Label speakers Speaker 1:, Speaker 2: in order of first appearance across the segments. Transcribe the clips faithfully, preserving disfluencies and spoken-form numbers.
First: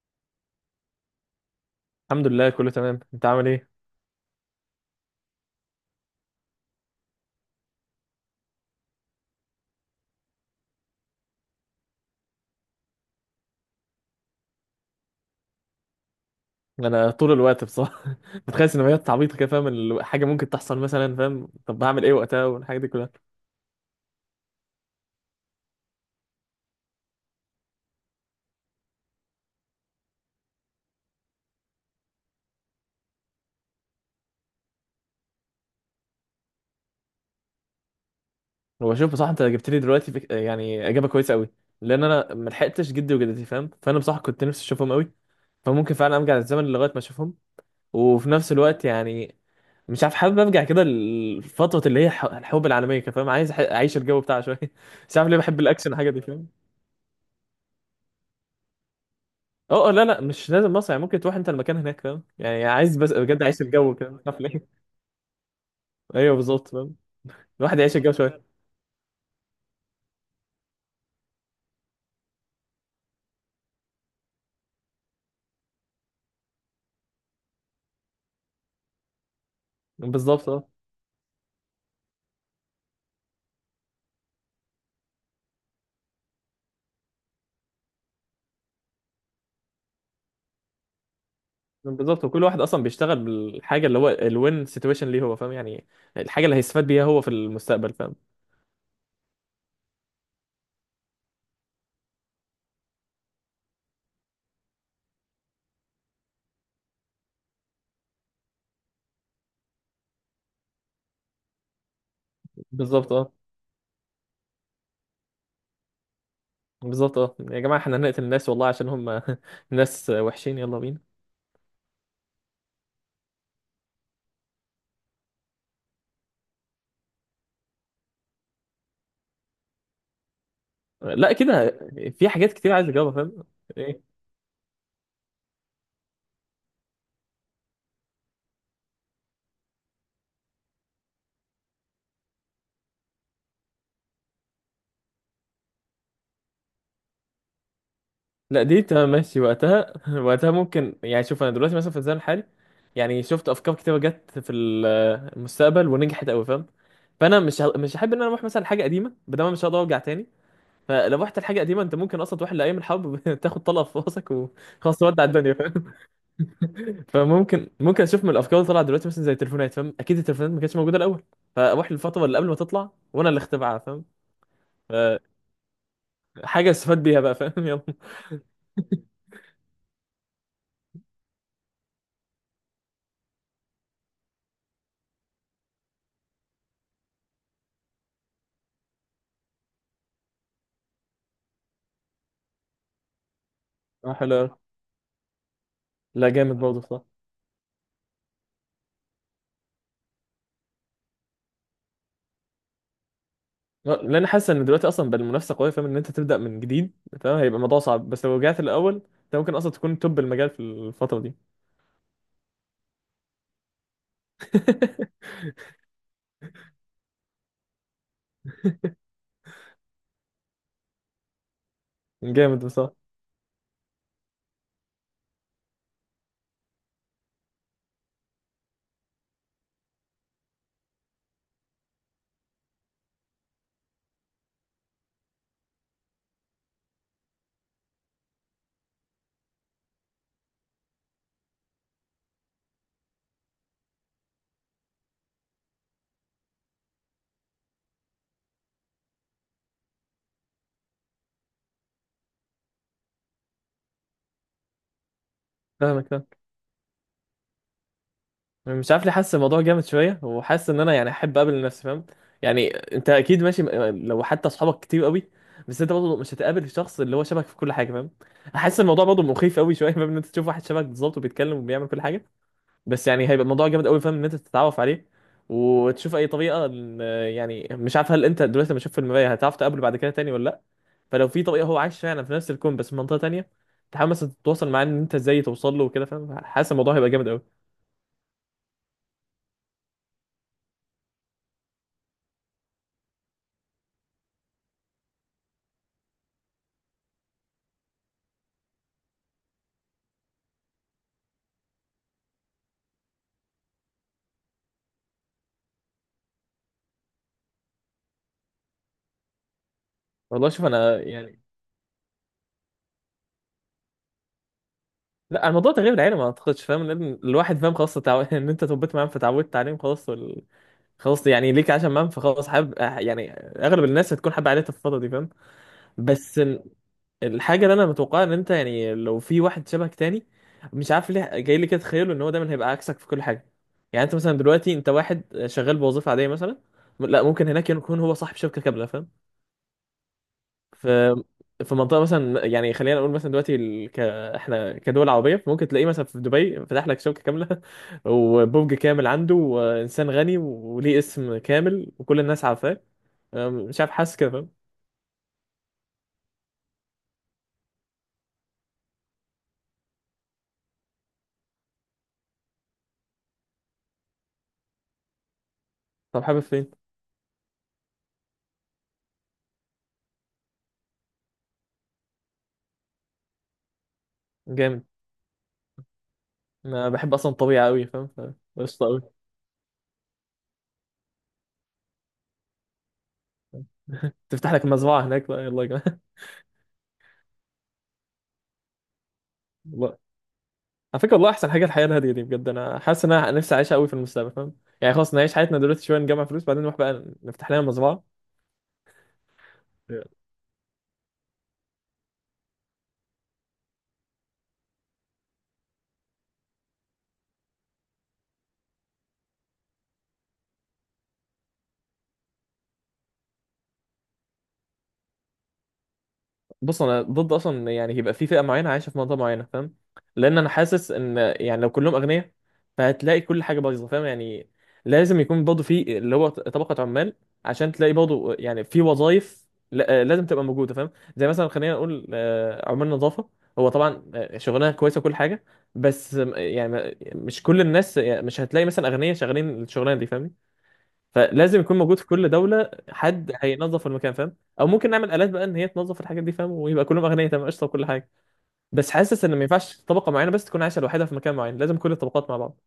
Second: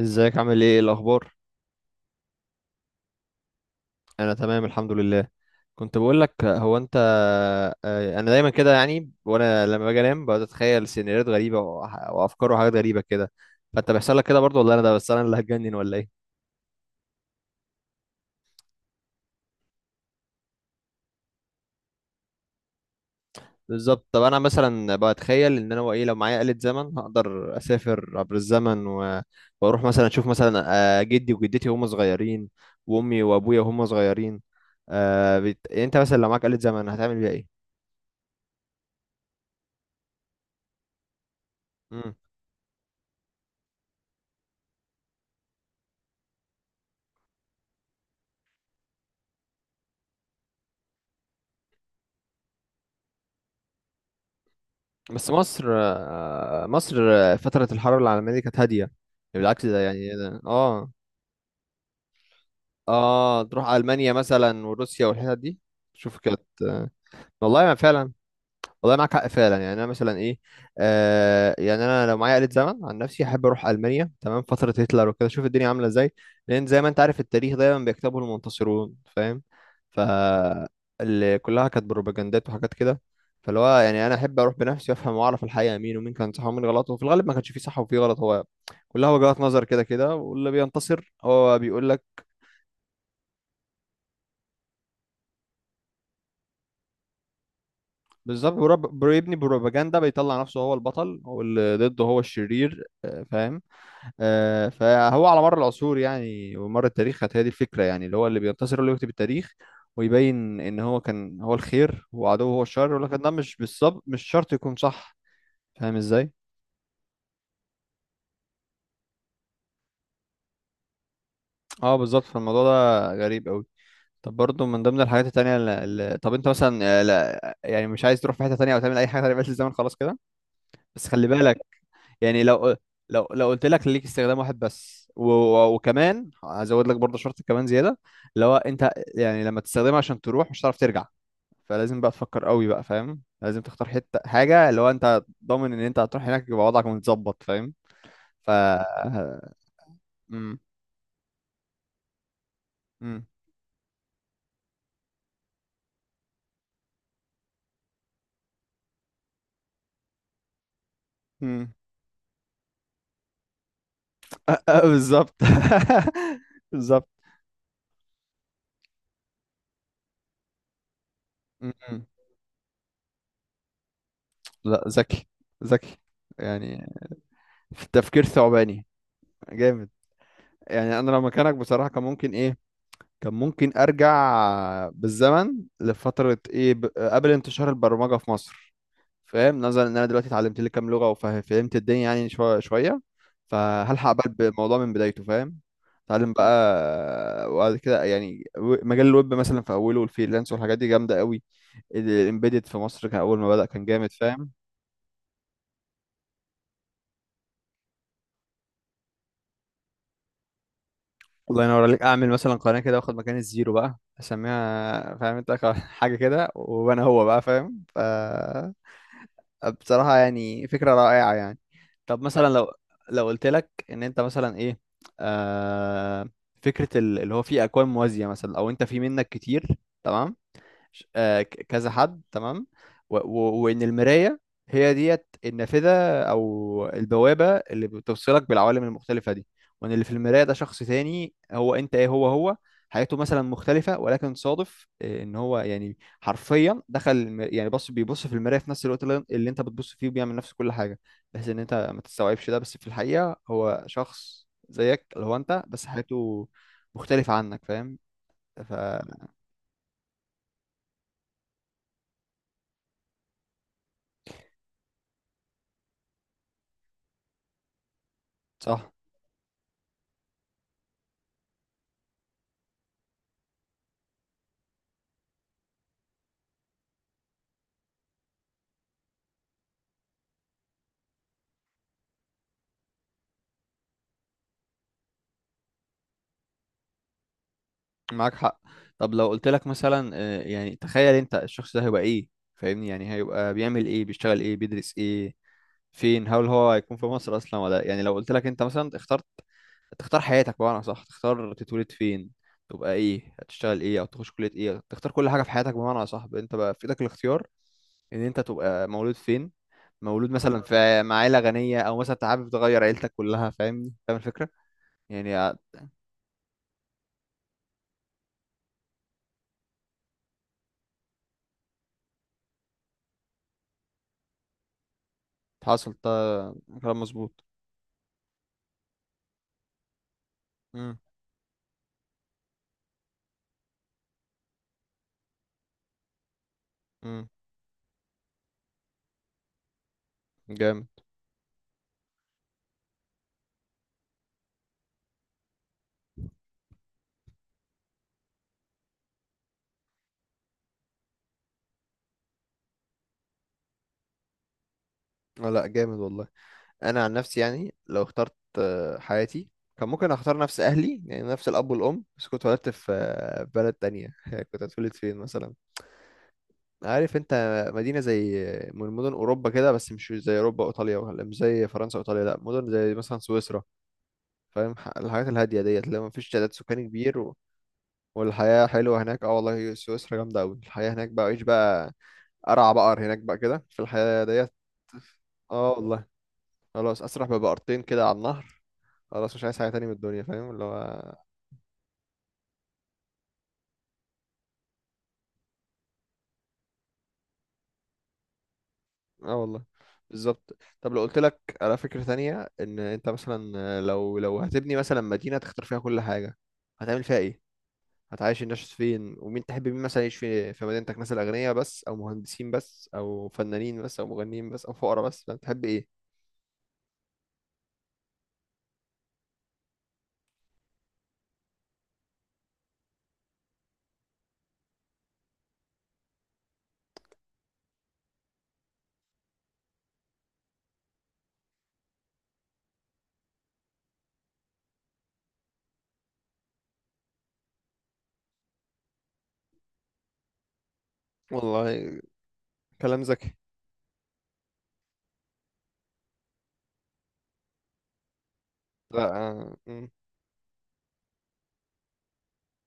Speaker 1: ازيك، عامل ايه؟ إيه الاخبار؟
Speaker 2: الحمد لله، كله تمام. انت عامل ايه؟
Speaker 1: انا تمام، الحمد لله. كنت بقول لك، هو انت... آه، انا دايما كده يعني، وانا لما باجي انام بقعد اتخيل سيناريوهات غريبه وح- وافكار وحاجات غريبه كده. فانت بيحصل لك كده برضه، ولا انا ده؟ بس انا اللي هتجنن ولا ايه؟
Speaker 2: انا طول الوقت بصراحه، بتخيل سيناريوهات عبيطه كده، فاهم؟ ال- حاجه ممكن تحصل مثلا، فاهم؟ طب هعمل ايه وقتها والحاجات دي كلها؟
Speaker 1: بالظبط. طب انا مثلا بتخيل ان انا ايه، لو معايا آلة زمن هقدر اسافر عبر الزمن و... واروح مثلا اشوف مثلا آه، جدي وجدتي وهم صغيرين، وامي وابويا وهم صغيرين. آه، بت... انت مثلا لو معاك آلة زمن هتعمل بيها ايه؟
Speaker 2: وبشوف بصراحه، انت جبت لي دلوقتي فك... يعني اجابه كويسه قوي، لان
Speaker 1: مم.
Speaker 2: انا ما لحقتش جدي وجدتي، فاهم؟ فانا بصراحه كنت نفسي اشوفهم قوي، فممكن فعلا ارجع للزمن لغايه ما اشوفهم. وفي نفس الوقت يعني مش عارف، حابب ارجع كده لفتره اللي هي ح- الحروب العالميه كده، فاهم؟ عايز أح- اعيش الجو بتاعها شويه. مش عارف
Speaker 1: بس
Speaker 2: ليه بحب
Speaker 1: مصر
Speaker 2: الاكشن، حاجه دي، فاهم.
Speaker 1: آه، مصر آه، فترة الحرب العالمية دي كانت هادية يعني، بالعكس. ده
Speaker 2: اه، آه،
Speaker 1: يعني
Speaker 2: لا
Speaker 1: إيه
Speaker 2: لا،
Speaker 1: ده؟
Speaker 2: مش لازم
Speaker 1: اه.
Speaker 2: مصر، يعني ممكن تروح انت المكان هناك، فاهم. يعني عايز بس
Speaker 1: اه،
Speaker 2: بجد عايش
Speaker 1: تروح
Speaker 2: الجو كده،
Speaker 1: ألمانيا
Speaker 2: مش عارف
Speaker 1: مثلا
Speaker 2: ليه.
Speaker 1: وروسيا والحتت دي. شوف،
Speaker 2: ايوه،
Speaker 1: كانت
Speaker 2: بالظبط،
Speaker 1: آه،
Speaker 2: فاهم.
Speaker 1: والله ما
Speaker 2: الواحد يعيش
Speaker 1: فعلا.
Speaker 2: الجو شويه.
Speaker 1: والله معاك حق فعلا. يعني انا مثلا ايه، آه يعني انا لو معايا آلة زمن، عن نفسي احب اروح المانيا تمام فترة هتلر وكده اشوف الدنيا عاملة ازاي. لان زي ما انت عارف، التاريخ دايما بيكتبه المنتصرون فاهم. ف
Speaker 2: بالظبط، اه.
Speaker 1: اللي كلها كانت بروباجندات وحاجات كده. فاللي هو يعني، انا احب اروح بنفسي وافهم واعرف الحقيقة مين ومين كان صح ومين غلط، وفي الغالب ما كانش فيه صح وفيه غلط. هو كلها وجهات نظر كده كده، واللي بينتصر هو بيقول لك.
Speaker 2: بالظبط، وكل واحد اصلا بيشتغل بالحاجه اللي هو الوين سيتويشن ليه هو، فاهم يعني. الحاجه اللي هيستفاد بيها هو في المستقبل، فاهم.
Speaker 1: بالظبط. برب- بيبني بروباجندا، بيطلع نفسه هو البطل، هو اللي ضده هو الشرير آه، فاهم. آه، فهو على مر العصور يعني ومر التاريخ كانت هي دي الفكرة، يعني اللي هو اللي بينتصر هو اللي يكتب التاريخ. ويبين ان هو كان هو الخير، وعدوه هو الشر. يقول لك
Speaker 2: بالظبط،
Speaker 1: ده
Speaker 2: اه.
Speaker 1: مش بالظبط، مش شرط يكون صح. فاهم ازاي؟
Speaker 2: بالظبط، اه. يا جماعه احنا هنقتل الناس والله عشان هم ناس وحشين، يلا بينا.
Speaker 1: اه بالظبط. فالموضوع ده غريب قوي. طب برضه من ضمن الحاجات التانية اللي... اللي- طب انت مثلا آه، لا يعني مش عايز تروح في حتة تانية او تعمل اي حاجة تانية، بس الزمن خلاص كده؟ بس خلي
Speaker 2: لا
Speaker 1: بالك،
Speaker 2: كده، في
Speaker 1: يعني
Speaker 2: حاجات كتير
Speaker 1: لو
Speaker 2: عايز اجاوبها،
Speaker 1: لو
Speaker 2: فاهم.
Speaker 1: لو قلت لك ليك
Speaker 2: إيه؟
Speaker 1: استخدام واحد بس و... و- وكمان هزود لك برضه شرط كمان زياده. اللي هو، انت يعني لما تستخدمها عشان تروح مش هتعرف ترجع. فلازم بقى تفكر قوي بقى فاهم، لازم تختار حته حاجه اللي هو انت ضامن ان انت هتروح هناك يبقى وضعك متظبط فاهم. ف
Speaker 2: لا دي تمام، ماشي وقتها. وقتها
Speaker 1: امم
Speaker 2: ممكن، يعني شوف انا دلوقتي مثلا في الزمن الحالي، يعني
Speaker 1: امم
Speaker 2: شفت افكار كتيره جت في ال- المستقبل ونجحت قوي، فاهم. فانا مش ه... مش هحب ان انا اروح مثلا لحاجه قديمه، بدل ما مش هقدر ارجع تاني. فلو رحت لحاجه
Speaker 1: امم
Speaker 2: قديمه، انت ممكن اصلا تروح لايام الحرب تاخد طلقه في راسك وخلاص تودع
Speaker 1: بالظبط.
Speaker 2: الدنيا، فاهم.
Speaker 1: بالظبط.
Speaker 2: فممكن، ممكن اشوف من الافكار اللي طلعت دلوقتي، مثلا زي التليفونات، فاهم. اكيد التليفونات ما كانتش موجوده الاول، فاروح
Speaker 1: امم
Speaker 2: للفتره اللي قبل ما تطلع وانا اللي اخترعها، فاهم.
Speaker 1: لا،
Speaker 2: ف-
Speaker 1: ذكي. ذكي
Speaker 2: حاجه
Speaker 1: يعني.
Speaker 2: استفاد بيها بقى، فاهم. يلا.
Speaker 1: في التفكير ثعباني. جامد. يعني انا لو مكانك بصراحه كان ممكن ايه، كان ممكن ارجع بالزمن لفتره ايه، ب... قبل انتشار البرمجه في مصر. فاهم، نظرا ان انا دلوقتي اتعلمت لي كام لغه وفهمت الدنيا يعني شويه شويه. فهلحق
Speaker 2: آه،
Speaker 1: بقى
Speaker 2: حلو أوي.
Speaker 1: بالموضوع من بدايته فاهم.
Speaker 2: لا،
Speaker 1: اتعلم
Speaker 2: جامد برضه، صح.
Speaker 1: بقى وبعد كده يعني، و- مجال الويب مثلا في اوله والفريلانس والحاجات دي جامده قوي. الامبيدد في مصر كان اول ما بدأ كان
Speaker 2: لا،
Speaker 1: جامد
Speaker 2: لأن انا
Speaker 1: فاهم.
Speaker 2: حاسس ان دلوقتي اصلا بقى المنافسه قويه، فاهم، ان انت تبدا من جديد، فاهم. هيبقى الموضوع صعب، بس لو رجعت الاول انت ممكن اصلا تكون توب المجال في الفتره دي.
Speaker 1: الله ينور عليك. اعمل مثلا قناه كده واخد مكان الزيرو بقى اسميها فاهم انت حاجه كده وانا هو بقى فاهم. ف بصراحة يعني فكرة رائعة يعني. طب مثلا
Speaker 2: جامد
Speaker 1: لو
Speaker 2: بصراحه.
Speaker 1: لو قلت لك ان انت مثلا ايه، آه فكرة ال- اللي هو فيه اكوان موازية مثلا، او انت في منك كتير، تمام، ش- آه، ك- كذا حد تمام، و- و- وان المرايه هي ديت النافذه، او البوابه اللي بتوصلك بالعوالم المختلفه دي. وان اللي في المرايه ده شخص تاني هو انت ايه، هو هو حياته مثلا مختلفه، ولكن صادف آه، ان هو يعني حرفيا دخل الم- يعني بص بيبص في المرايه في نفس الوقت اللي اللي انت بتبص فيه، وبيعمل نفس كل حاجه. بحيث ان انت ما تستوعبش ده، بس في الحقيقه هو شخص زيك اللي هو انت، بس
Speaker 2: فاهمك فاهمك.
Speaker 1: حياته مختلفه عنك فاهم. ف
Speaker 2: مش عارف ليه حاسس الموضوع جامد شويه، وحاسس ان انا يعني احب اقابل نفسي، فاهم. يعني انت اكيد ماشي لو حتى اصحابك كتير قوي، بس انت برضه مش هتقابل الشخص اللي هو شبهك في كل حاجه، فاهم. احس
Speaker 1: صح.
Speaker 2: الموضوع برضه مخيف قوي شويه، فاهم، ان انت تشوف واحد شبهك بالظبط وبيتكلم وبيعمل كل حاجه. بس يعني هيبقى الموضوع جامد قوي، فاهم، ان انت تتعرف عليه وتشوف اي طريقه إن- يعني مش عارف، هل انت دلوقتي لما تشوف في المرايه هتعرف تقابله بعد كده تاني ولا لا. فلو في طريقه هو عايش فعلا في نفس الكون بس في منطقه تانيه، تحاول مثلا تتواصل معاه، ان انت ازاي توصل له وكده، فاهم. حاسس الموضوع هيبقى جامد قوي.
Speaker 1: معاك حق. طب لو قلت لك مثلا آه، يعني تخيل انت الشخص ده هيبقى ايه، فاهمني، يعني هيبقى بيعمل ايه، بيشتغل ايه، بيدرس ايه، فين، هل هو هيكون في مصر اصلا ولا؟ يعني لو قلت لك انت مثلا اخترت تختار حياتك بمعنى صح، تختار تتولد فين، تبقى ايه، هتشتغل ايه، او تخش كلية ايه، تختار كل حاجة في حياتك بمعنى صح، انت بقى في ايدك الاختيار. ان انت تبقى مولود فين، مولود
Speaker 2: والله
Speaker 1: مثلا
Speaker 2: شوف، انا
Speaker 1: في مع عيلة
Speaker 2: يعني
Speaker 1: غنية، او مثلا انت حابب تغير عيلتك كلها فاهمني، فاهم الفكرة.
Speaker 2: لا،
Speaker 1: يعني
Speaker 2: الموضوع تغيير العيله ما اعتقدش، فاهم، لان الواحد فاهم خلاص تعو... ان انت تربيت معاهم فتعودت عليهم خلاص وال... خلاص، يعني ليك عشان معاهم فخلاص حابب، يعني اغلب الناس هتكون حابه عيلتها في الفتره دي، فاهم.
Speaker 1: حاصل ده.
Speaker 2: بس
Speaker 1: كلام مظبوط.
Speaker 2: الحاجه اللي انا متوقعها، ان انت يعني لو في واحد شبهك تاني، مش
Speaker 1: مم.
Speaker 2: عارف ليه جاي لي كده تخيله ان هو دايما هيبقى عكسك في كل حاجه. يعني انت مثلا دلوقتي انت واحد شغال بوظيفه عاديه مثلا، لا
Speaker 1: مم.
Speaker 2: ممكن هناك يكون هو صاحب شركه كامله، فاهم.
Speaker 1: جامد.
Speaker 2: في في منطقه مثلا، يعني خلينا نقول مثلا دلوقتي ال... ك... احنا كدول عربيه، ممكن تلاقيه مثلا في دبي فتح لك شركه كامله وبرج كامل عنده وانسان غني وليه اسم كامل وكل الناس عارفاه. أم، مش عارف، حاسس كده، فاهم.
Speaker 1: آه، لا جامد والله. انا عن نفسي يعني لو اخترت آه، حياتي كان ممكن اختار نفس اهلي يعني نفس الاب والام، بس كنت اتولدت في آه، بلد تانية. كنت هتولد فين مثلا؟
Speaker 2: طب حابب فين؟
Speaker 1: عارف انت، مدينه زي آه، من مدن اوروبا كده، بس مش زي اوروبا وايطاليا، ولا مش زي فرنسا وايطاليا، لا مدن زي مثلا سويسرا. فاهم،
Speaker 2: جامد.
Speaker 1: ح- الحاجات الهاديه ديت اللي ما فيش تعداد سكاني
Speaker 2: انا بحب
Speaker 1: كبير
Speaker 2: اصلا
Speaker 1: و...
Speaker 2: الطبيعه قوي، فاهم. ف-
Speaker 1: والحياه حلوه
Speaker 2: قشطه،
Speaker 1: هناك. اه والله سويسرا جامده قوي. الحياه هناك بقى، عيش بقى. ارعى بقر هناك بقى كده في الحياه ديت.
Speaker 2: تفتح لك مزرعه هناك بقى، يلا يا
Speaker 1: اه
Speaker 2: جماعه.
Speaker 1: والله. خلاص اسرح ببقرتين كده على النهر. خلاص مش عايز حاجة تانية من
Speaker 2: والله.
Speaker 1: الدنيا فاهم اللي
Speaker 2: على فكره،
Speaker 1: هو.
Speaker 2: والله احسن حاجه الحياه الهاديه دي، بجد انا حاسس ان انا نفسي اعيشها قوي في المستقبل، فاهم يعني. خلاص نعيش حياتنا دلوقتي شويه، نجمع فلوس، بعدين نروح بقى نفتح لنا مزرعه.
Speaker 1: اه والله. بالظبط. طب لو قلت لك على فكرة تانية، ان انت مثلا لو لو هتبني مثلا مدينة تختار فيها كل حاجة، هتعمل فيها ايه؟ هتعيش الناس فين؟ ومين تحب مين مثلا يعيش في في مدينتك؟ مثلا اغنياء بس، او مهندسين بس، او فنانين بس، او مغنيين بس، او فقراء بس، فانت تحب ايه؟
Speaker 2: بص، انا ضد اصلا إن يعني يبقى في فئه معينه عايشه في منطقه معينه، فاهم. لان انا حاسس ان يعني لو كلهم اغنياء، فهتلاقي كل حاجه بايظه، فاهم يعني. لازم يكون برضه في اللي هو طبقه عمال، عشان تلاقي برضه يعني في وظائف لا- لازم تبقى موجوده، فاهم. زي مثلا خلينا نقول آه، عمال نظافه. هو طبعا آه، شغلانه كويسه وكل حاجه، بس آه، يعني مش كل الناس، يعني مش هتلاقي مثلا اغنياء شغالين الشغلانه دي، فاهمني. فلازم يكون موجود
Speaker 1: والله
Speaker 2: في كل دولة
Speaker 1: كلام
Speaker 2: حد
Speaker 1: ذكي.
Speaker 2: مم. هينظف المكان، فاهم. او ممكن نعمل آلات بقى ان هي تنظف الحاجات دي، فاهم، ويبقى كلهم اغنياء تمام، قشطة وكل حاجة. بس
Speaker 1: لا
Speaker 2: حاسس ان ما
Speaker 1: آه،
Speaker 2: ينفعش طبقة معينة بس تكون عايشة لوحدها في مكان معين، لازم كل الطبقات مع بعض.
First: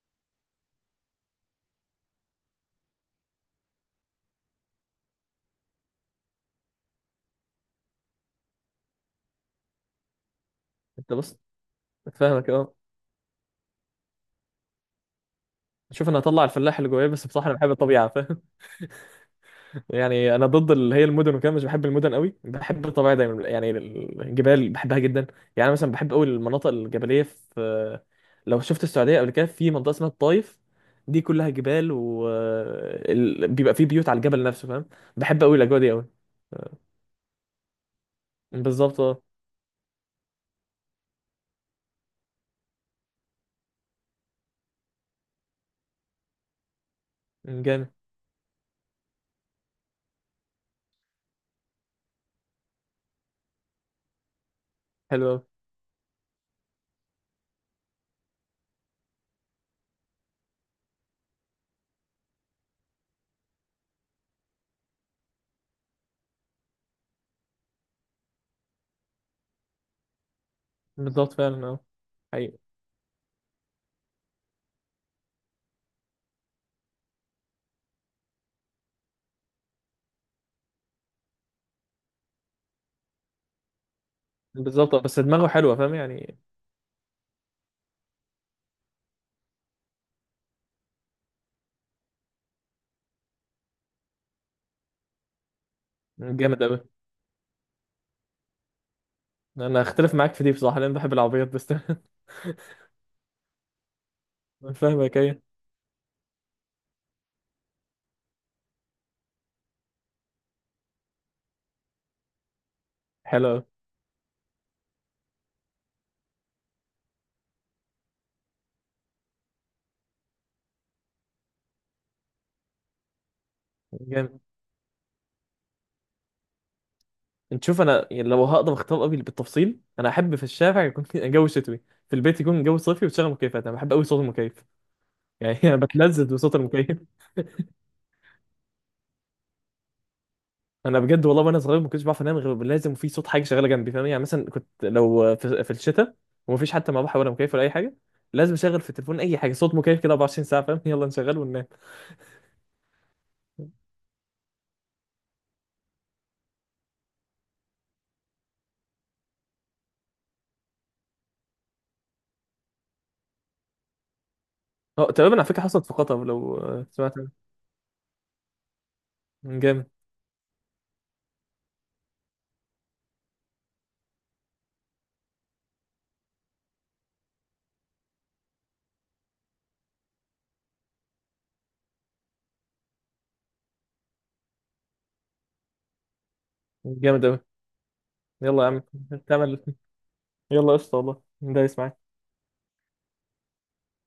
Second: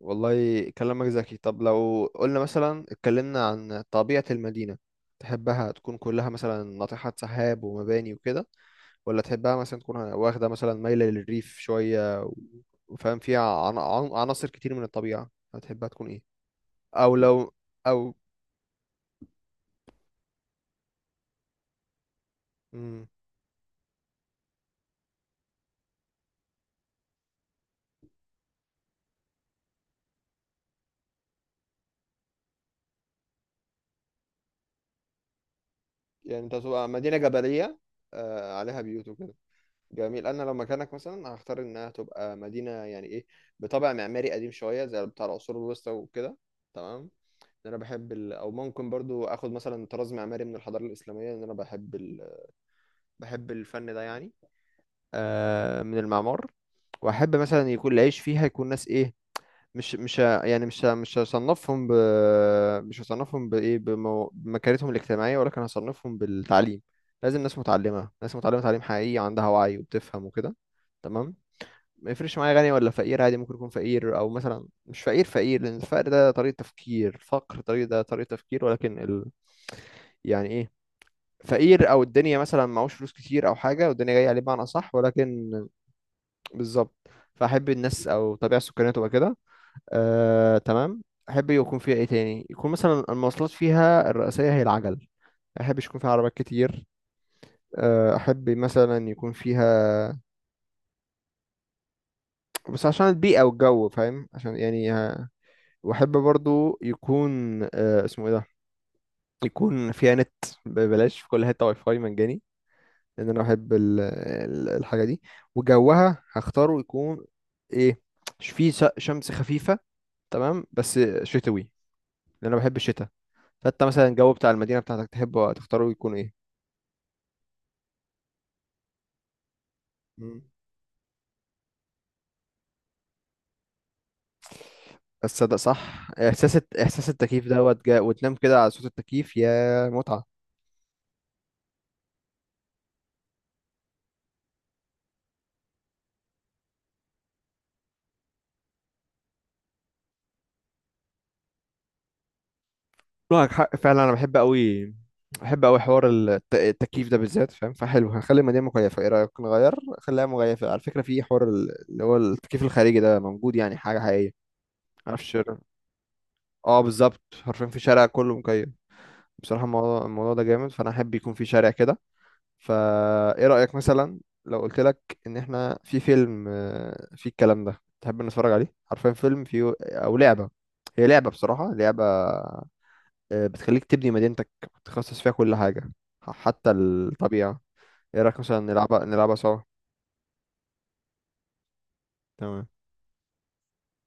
Speaker 1: والله كلامك ذكي. طب لو قلنا مثلا اتكلمنا عن طبيعة المدينة، تحبها تكون كلها مثلا ناطحات سحاب ومباني وكده، ولا تحبها مثلا تكون واخدة مثلا مايلة
Speaker 2: انت بص،
Speaker 1: للريف شوية و-
Speaker 2: فاهمك اه.
Speaker 1: وفاهم فيها عن- عن- عناصر كتير من الطبيعة. هتحبها تكون
Speaker 2: شوف، انا
Speaker 1: ايه؟
Speaker 2: هطلع الفلاح اللي جوايا،
Speaker 1: او
Speaker 2: بس بصراحة
Speaker 1: لو
Speaker 2: انا بحب الطبيعة.
Speaker 1: او
Speaker 2: يعني انا ضد اللي هي المدن وكده، مش بحب المدن قوي، بحب
Speaker 1: مم.
Speaker 2: الطبيعه دايما، يعني الجبال بحبها جدا. يعني أنا مثلا بحب قوي المناطق الجبليه في، لو شفت السعوديه قبل كده، في منطقه اسمها الطايف، دي كلها جبال و ال- بيبقى فيه بيوت على الجبل نفسه، فاهم. بحب قوي الاجواء دي قوي.
Speaker 1: يعني انت تبقى مدينة جبلية آه، عليها
Speaker 2: بالظبط،
Speaker 1: بيوت
Speaker 2: اه.
Speaker 1: وكده. جميل. انا لو مكانك مثلا هختار انها تبقى مدينة يعني ايه، بطابع معماري قديم شوية زي بتاع العصور الوسطى وكده. تمام. انا
Speaker 2: جامد.
Speaker 1: بحب ال... او ممكن برضو اخد مثلا طراز معماري من الحضاره الاسلاميه، ان انا بحب ال... بحب الفن ده يعني.
Speaker 2: حلو قوي.
Speaker 1: آه من المعمار. واحب مثلا يكون العيش فيها، يكون ناس ايه، مش مش ه- يعني مش ه- مش هصنفهم ب... مش هصنفهم بايه، بمو... بمكانتهم الاجتماعيه، ولكن هصنفهم بالتعليم. لازم ناس متعلمه، ناس متعلمه تعليم حقيقي، عندها وعي وبتفهم وكده.
Speaker 2: بالظبط،
Speaker 1: تمام.
Speaker 2: فعلا، اه.
Speaker 1: ما يفرقش معايا
Speaker 2: حقيقي.
Speaker 1: غني ولا فقير، عادي ممكن يكون فقير، او مثلا مش فقير فقير، لان الفقر ده طريقه تفكير، الفقر طريقه، ده طريقه تفكير، ولكن ال... يعني ايه، فقير او الدنيا مثلا معهوش فلوس كتير او حاجه والدنيا جايه عليه بمعنى صح،
Speaker 2: بالظبط، آه. بس دماغه
Speaker 1: ولكن
Speaker 2: حلوه، فاهم يعني.
Speaker 1: بالظبط. فاحب الناس او الطبيعه السكانيه تبقى كده. آه تمام. احب يكون فيها ايه تاني، يكون مثلا المواصلات فيها الرئيسيه هي العجل. ما احبش يكون فيها عربيات
Speaker 2: جامد قوي.
Speaker 1: كتير. آه، احب مثلا يكون
Speaker 2: انا اختلف
Speaker 1: فيها،
Speaker 2: معاك في دي بصراحه، لان بحب العربيات بس.
Speaker 1: بس عشان البيئه والجو فاهم، عشان يعني
Speaker 2: فاهمك،
Speaker 1: آه،
Speaker 2: ايه.
Speaker 1: واحب برضو يكون آه، اسمه ايه ده، يكون فيها نت ببلاش في كل حته، واي فاي مجاني، لان انا
Speaker 2: حلو أوي.
Speaker 1: بحب ال- ال- الحاجه دي. وجوها هختاره يكون ايه؟ ش- فيه س- شمس خفيفه تمام بس شتوي، لان انا بحب الشتاء. فانت مثلا الجو
Speaker 2: جامد.
Speaker 1: بتاع المدينه بتاعتك تحبه تختاره يكون ايه؟
Speaker 2: انت شوف، انا يعني لو هقدر اختار ابي بالتفصيل، انا احب
Speaker 1: مم.
Speaker 2: في الشارع يكون جو شتوي، في البيت يكون جو صيفي وتشغل مكيفات. انا بحب قوي صوت المكيف،
Speaker 1: بس صدق
Speaker 2: يعني. انا
Speaker 1: صح
Speaker 2: بتلذذ بصوت
Speaker 1: احساس الت-
Speaker 2: المكيف.
Speaker 1: احساس التكييف دوت جا وتنام كده على صوت التكييف، يا متعه.
Speaker 2: انا بجد والله، وانا صغير ما كنتش بعرف انام غير لازم في صوت حاجه شغاله جنبي، فاهم يعني. مثلا كنت لو في, في الشتاء ومفيش حتى مروحه ولا مكيف ولا اي حاجه، لازم اشغل في التليفون اي حاجه، صوت مكيف كده، أربعة وعشرين ساعه، فاهم. يلا نشغل وننام.
Speaker 1: معك حق فعلا. انا بحب قوي، بحب قوي حوار الت- التكييف ده بالذات فاهم. فحلو هنخلي المدينه مكيفه، ايه رايك نغير، خليها مكيفه. على فكره في حوار ال- اللي هو التكييف الخارجي ده موجود، يعني حاجه حقيقيه.
Speaker 2: اه
Speaker 1: أنا في
Speaker 2: تقريبا، على
Speaker 1: الشارع،
Speaker 2: فكره حصلت في قطر، لو
Speaker 1: اه
Speaker 2: آه، سمعت
Speaker 1: بالظبط
Speaker 2: عنها.
Speaker 1: حرفيا في شارع كله مكيف. بصراحة
Speaker 2: جامد.
Speaker 1: الموضوع، الموضوع ده جامد، فأنا أحب يكون في شارع كده. فا إيه رأيك مثلا لو قلت لك إن إحنا في فيلم آه، فيه الكلام ده، تحب نتفرج عليه حرفيا فيلم فيه أو لعبة؟ هي لعبة بصراحة، لعبة آه، بتخليك تبني مدينتك، تخصص فيها كل حاجة، ح- حتى
Speaker 2: جامد قوي.
Speaker 1: الطبيعة. إيه رأيك مثلا
Speaker 2: يلا يا عم،
Speaker 1: نلعبها، نلعبها سوا؟
Speaker 2: تعمل، يلا قشطه، والله ده يسمع.
Speaker 1: تمام.